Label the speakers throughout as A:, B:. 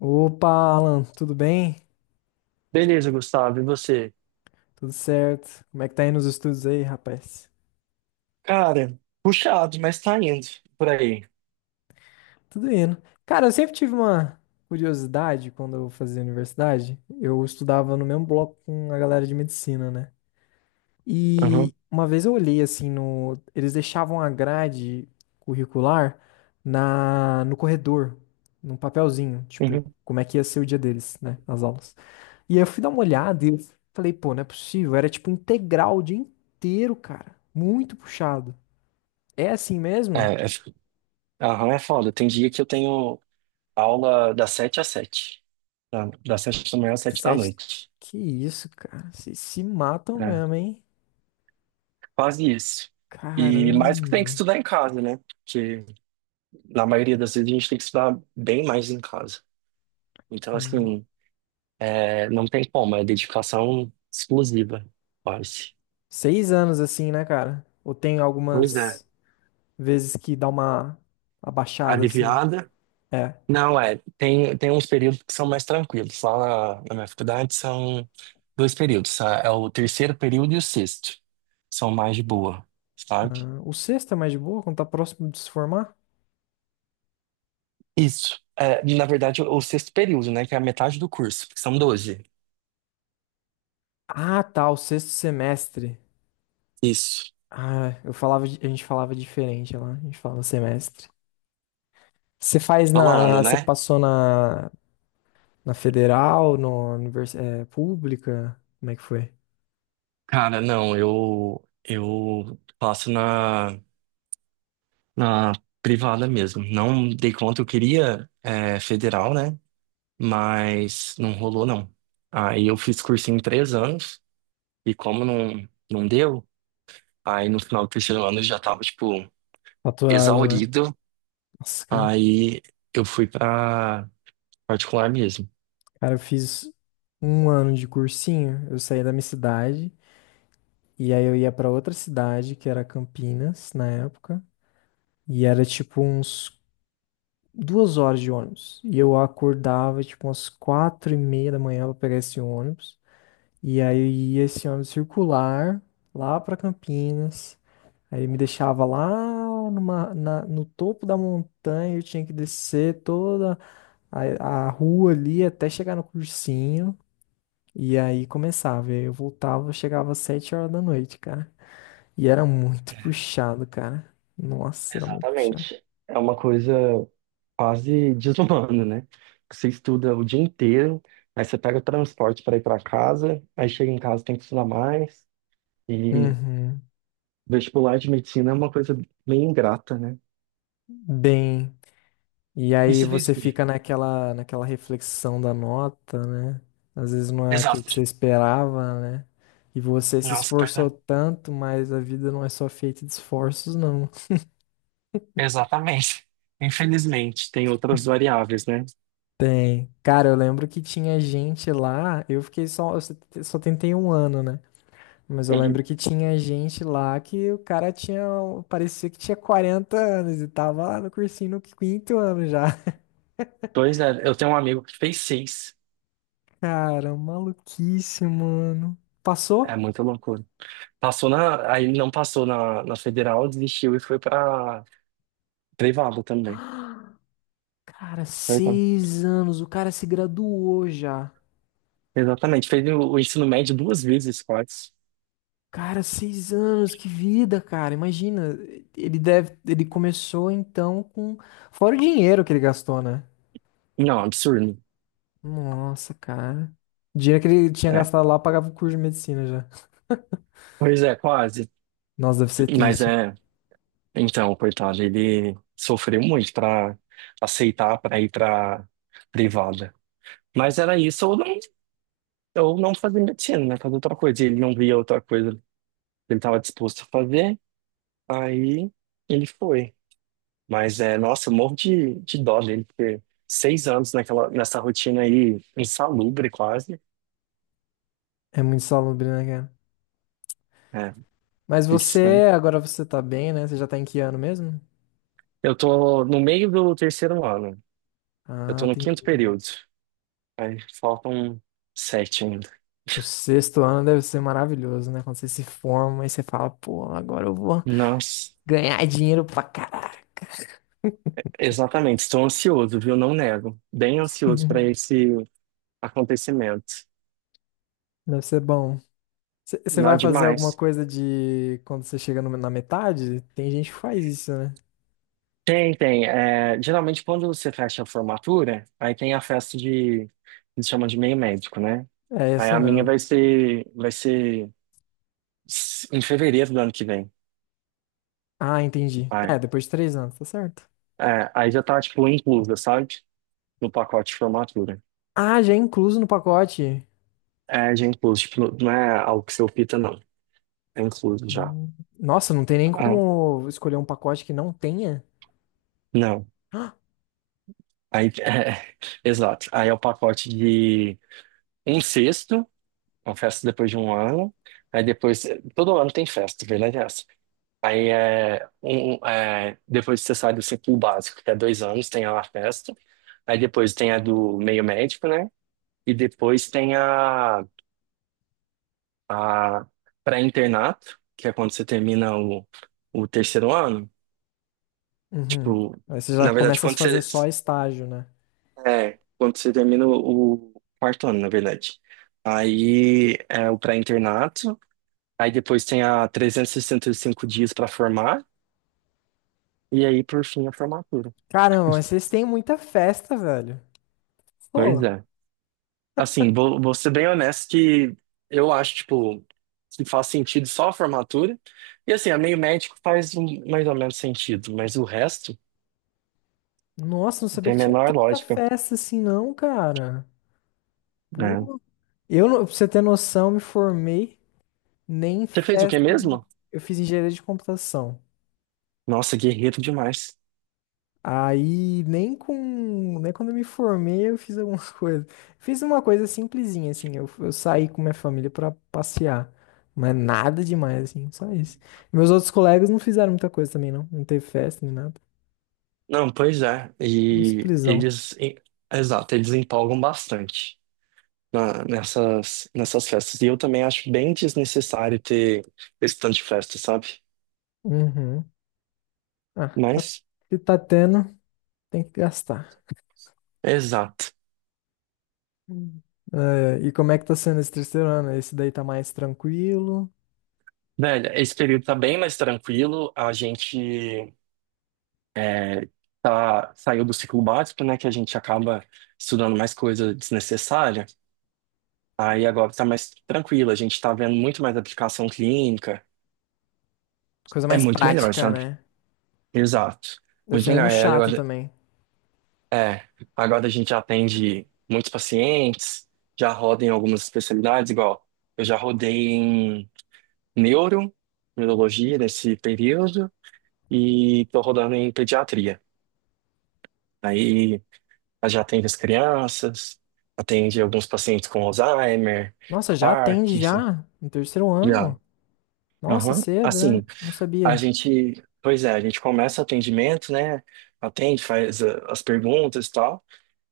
A: Opa, Alan, tudo bem?
B: Beleza, Gustavo, e você?
A: Tudo certo? Como é que tá indo os estudos aí, rapaz?
B: Cara, puxado, mas tá indo por aí.
A: Tudo indo. Cara, eu sempre tive uma curiosidade quando eu fazia universidade. Eu estudava no mesmo bloco com a galera de medicina, né?
B: Aham,
A: E uma vez eu olhei assim no, eles deixavam a grade curricular na no corredor, num papelzinho, tipo,
B: uhum.
A: como é que ia ser o dia deles, né, as aulas. E aí eu fui dar uma olhada e eu falei, pô, não é possível. Era tipo um integral o dia inteiro, cara. Muito puxado. É assim
B: É,
A: mesmo?
B: é, aham, é foda. Tem dia que eu tenho aula das 7 às 7. Das 7 da manhã às 7 da
A: Sete...
B: noite.
A: Que isso, cara. Vocês se matam
B: É,
A: mesmo, hein?
B: quase isso. E mais que tem que
A: Caramba.
B: estudar em casa, né? Porque na maioria das vezes a gente tem que estudar bem mais em casa. Então,
A: Hum.
B: assim, é, não tem como, é dedicação exclusiva, quase.
A: Seis anos assim, né, cara? Ou tem
B: Pois é,
A: algumas vezes que dá uma abaixada assim?
B: aliviada.
A: É.
B: Não, é, tem, tem uns períodos que são mais tranquilos. Lá na minha faculdade são dois períodos, é o terceiro período e o sexto. São mais de boa, sabe?
A: Ah, o sexto é mais de boa, quando tá próximo de se formar?
B: Isso. É, na verdade, o sexto período, né, que é a metade do curso, que são 12.
A: Ah, tá, o sexto semestre.
B: Isso.
A: Ah, eu falava, a gente falava diferente lá. A gente falava semestre. Você faz
B: Falando,
A: na. Você
B: né?
A: passou na, na federal, no univers, é, pública? Como é que foi?
B: Cara, não, eu faço na privada mesmo. Não dei conta, eu queria é, federal, né? Mas não rolou, não. Aí eu fiz cursinho em 3 anos. E como não deu, aí no final do terceiro ano eu já tava, tipo,
A: Faturado, né?
B: exaurido.
A: Nossa, cara.
B: Aí eu fui pra particular mesmo.
A: Cara, eu fiz um ano de cursinho. Eu saí da minha cidade. E aí eu ia pra outra cidade, que era Campinas, na época. E era tipo uns duas horas de ônibus. E eu acordava tipo umas quatro e meia da manhã pra pegar esse ônibus. E aí eu ia esse ônibus circular lá pra Campinas. Aí me deixava lá no topo da montanha, eu tinha que descer toda a rua ali até chegar no cursinho. E aí começava. Aí eu voltava, eu chegava às sete horas da noite, cara. E era muito puxado, cara. Nossa, era muito puxado.
B: Exatamente. É uma coisa quase desumana, né? Você estuda o dia inteiro, aí você pega o transporte para ir para casa, aí chega em casa tem que estudar mais. E
A: Uhum.
B: vestibular de medicina é uma coisa bem ingrata, né?
A: Bem. E
B: E
A: aí
B: você fez o
A: você
B: quê?
A: fica naquela reflexão da nota, né? Às vezes não é aquilo
B: Exato.
A: que você esperava, né? E você se
B: Nossa,
A: esforçou
B: perdão.
A: tanto, mas a vida não é só feita de esforços, não.
B: Exatamente. Infelizmente, tem outras variáveis, né?
A: Tem. Cara, eu lembro que tinha gente lá, eu fiquei só, eu só só tentei um ano, né? Mas eu lembro que tinha gente lá que o cara tinha, parecia que tinha 40 anos e tava lá no cursinho no quinto ano já.
B: Pois é, eu tenho um amigo que fez 6.
A: Cara, maluquice, mano.
B: É
A: Passou?
B: muita loucura. Passou na, aí não passou na federal, desistiu e foi pra privada também.
A: Cara,
B: Coitado.
A: seis anos, o cara se graduou já.
B: Exatamente, fez o ensino médio duas vezes, quase.
A: Cara, seis anos, que vida, cara. Imagina, ele deve, ele começou então com, fora o dinheiro que ele gastou, né?
B: Não, absurdo.
A: Nossa, cara. O dinheiro que ele tinha
B: É.
A: gastado lá pagava o curso de medicina já.
B: Pois é, quase.
A: Nossa, deve ser
B: Mas
A: triste.
B: é, então, coitado, ele sofreu muito pra aceitar pra ir pra privada. Mas era isso, ou não fazer medicina, né? Fazer outra coisa. Ele não via outra coisa que ele estava disposto a fazer, aí ele foi. Mas é, nossa, eu morro de dó dele, porque 6 anos naquela, nessa rotina aí, insalubre quase.
A: É muito salubre, né, cara?
B: É,
A: Mas
B: isso, né?
A: você, agora você tá bem, né? Você já tá em que ano mesmo?
B: Eu tô no meio do terceiro ano. Eu
A: Ah,
B: tô no quinto
A: entendi.
B: período. Aí faltam sete ainda.
A: O sexto ano deve ser maravilhoso, né? Quando você se forma e você fala, pô, agora eu vou
B: Nossa,
A: ganhar dinheiro pra caralho.
B: exatamente. Estou ansioso, viu? Não nego. Bem ansioso para esse acontecimento.
A: Deve ser bom. Você
B: Não é
A: vai fazer alguma
B: demais.
A: coisa de quando você chega na metade? Tem gente que faz isso, né?
B: Tem, tem. É, geralmente, quando você fecha a formatura, aí tem a festa de, eles chamam de meio médico, né?
A: É
B: Aí
A: essa
B: a minha
A: mesmo.
B: vai ser em fevereiro do ano que vem.
A: Ah, entendi. É,
B: Aí,
A: depois de três anos, tá certo.
B: é, aí já tá, tipo, inclusa, sabe? No pacote de formatura.
A: Ah, já é incluso no pacote.
B: É, já é incluso, tipo, não é algo que você opta, não. É incluso já.
A: Hum. Nossa, não tem nem
B: Ah,
A: como escolher um pacote que não tenha?
B: não. Aí, é, exato. Aí é o pacote de um sexto, uma festa depois de um ano. Aí depois, todo ano tem festa, verdade? Aí depois você sai do ciclo básico, que é 2 anos, tem a La Festa. Aí depois tem a do meio médico, né? E depois tem a pré-internato, que é quando você termina o terceiro ano.
A: Uhum.
B: Tipo,
A: Aí você já
B: na verdade,
A: começa a
B: quando
A: fazer
B: você,
A: só estágio, né?
B: é, quando você termina o quarto ano, na verdade. Aí é o pré-internato. Aí depois tem a 365 dias para formar. E aí, por fim, a formatura.
A: Caramba, mas vocês têm muita festa, velho.
B: Pois
A: Pô,
B: é. Assim, vou ser bem honesto que eu acho, tipo, que faz sentido só a formatura. E assim, a meio médico faz mais ou menos sentido, mas o resto
A: nossa, não sabia
B: tem a
A: que tinha
B: menor
A: tanta
B: lógica,
A: festa assim, não, cara.
B: né?
A: Pô, eu, não- pra você ter noção, eu me formei nem em
B: Você fez o quê
A: festa de...
B: mesmo?
A: Eu fiz engenharia de computação.
B: Nossa, guerreiro demais.
A: Aí, nem com... Nem quando eu me formei, eu fiz algumas coisas. Fiz uma coisa simplesinha, assim. Eu saí com minha família pra passear. Mas nada demais, assim. Só isso. Meus outros colegas não fizeram muita coisa também, não. Não teve festa, nem nada.
B: Não, pois é.
A: Muito
B: E
A: simplesão.
B: eles, exato, eles empolgam bastante nessas festas. E eu também acho bem desnecessário ter esse tanto de festa, sabe?
A: Uhum. Ah, tá,
B: Mas,
A: se tá tendo, tem que gastar.
B: exato.
A: Hum. É, e como é que tá sendo esse terceiro ano? Esse daí tá mais tranquilo,
B: Velho, esse período tá bem mais tranquilo. A gente é, tá, saiu do ciclo básico, né? Que a gente acaba estudando mais coisa desnecessária. Aí agora tá mais tranquilo. A gente tá vendo muito mais aplicação clínica.
A: coisa
B: É
A: mais
B: muito melhor,
A: prática,
B: sabe?
A: né?
B: Exato.
A: Deve
B: Muito
A: ser
B: melhor.
A: menos
B: É,
A: chato
B: agora,
A: também.
B: é, agora a gente atende muitos pacientes, já roda em algumas especialidades, igual eu já rodei em neuro, neurologia nesse período, e tô rodando em pediatria. Aí ela já atende as crianças, atende alguns pacientes com Alzheimer,
A: Nossa, já atende
B: Parkinson.
A: já no terceiro
B: Já.
A: ano? Nossa,
B: Aham.
A: cedo, né?
B: Assim,
A: Não
B: a
A: sabia.
B: gente, pois é, a gente começa o atendimento, né? Atende, faz as perguntas e tal.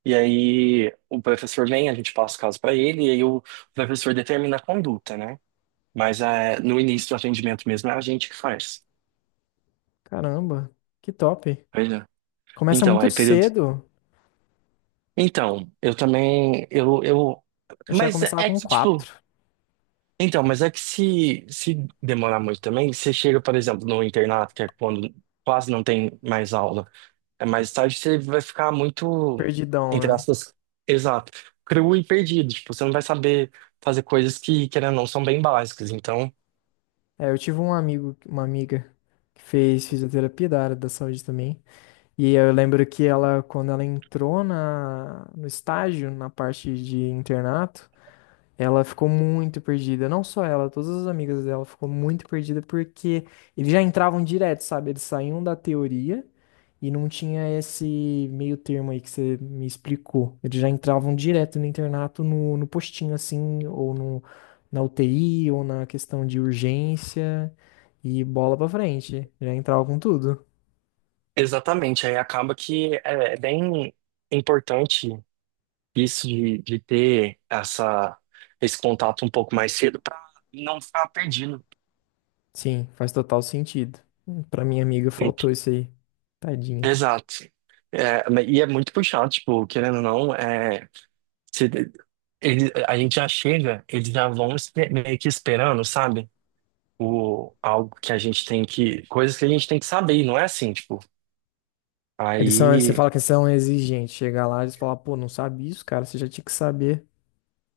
B: E aí o professor vem, a gente passa o caso para ele, e aí o professor determina a conduta, né? Mas no início do atendimento mesmo é a gente que faz.
A: Caramba, que top.
B: Pois é.
A: Começa
B: Então,
A: muito
B: aí período.
A: cedo.
B: Então, eu também,
A: Eu já
B: mas
A: começava
B: é
A: com
B: que, tipo,
A: quatro.
B: então, mas é que se demorar muito também, você chega, por exemplo, no internato, que é quando quase não tem mais aula, é mais tarde, você vai ficar muito, entre
A: Perdidão, né?
B: aspas, exato, cru e perdido. Tipo, você não vai saber fazer coisas que, querendo ou não, são bem básicas. Então,
A: É, eu tive um amigo, uma amiga que fez fisioterapia da área da saúde também. E eu lembro que ela, quando ela entrou no estágio, na parte de internato, ela ficou muito perdida, não só ela, todas as amigas dela ficou muito perdida porque eles já entravam direto, sabe? Eles saíam da teoria e não tinha esse meio termo aí que você me explicou. Eles já entravam direto no internato, no postinho assim, ou no, na UTI, ou na questão de urgência e bola pra frente. Já entravam com tudo.
B: exatamente, aí acaba que é bem importante isso de ter esse contato um pouco mais cedo para não ficar perdido.
A: Sim, faz total sentido. Pra minha amiga faltou isso aí. Tadinha.
B: Exato. É, e é muito puxado, tipo, querendo ou não, é, se- a gente já chega, eles já vão meio que esperando, sabe? O, algo que a gente tem que, coisas que a gente tem que saber, e não é assim, tipo,
A: Eles são, você
B: aí,
A: fala que eles são exigentes. Chega lá, eles falam, pô, não sabe isso, cara, você já tinha que saber.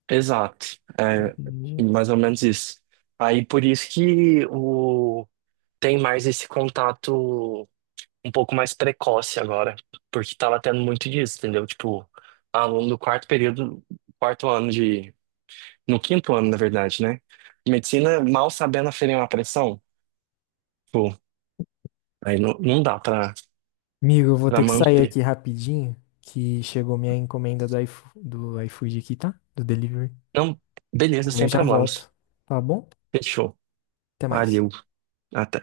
B: exato, é
A: Entendi.
B: mais ou menos isso. Aí por isso que o, tem mais esse contato um pouco mais precoce agora, porque tava tendo muito disso, entendeu? Tipo, aluno do quarto período, quarto ano de no quinto ano, na verdade, né? Medicina mal sabendo aferir uma pressão. Pô, aí não dá pra,
A: Amigo, eu vou
B: pra
A: ter que sair
B: manter.
A: aqui rapidinho, que chegou minha encomenda do iFood, aqui, tá? Do delivery.
B: Não, beleza,
A: Aí eu
B: sem
A: já
B: problemas.
A: volto, tá bom?
B: Fechou.
A: Até mais.
B: Valeu. Até.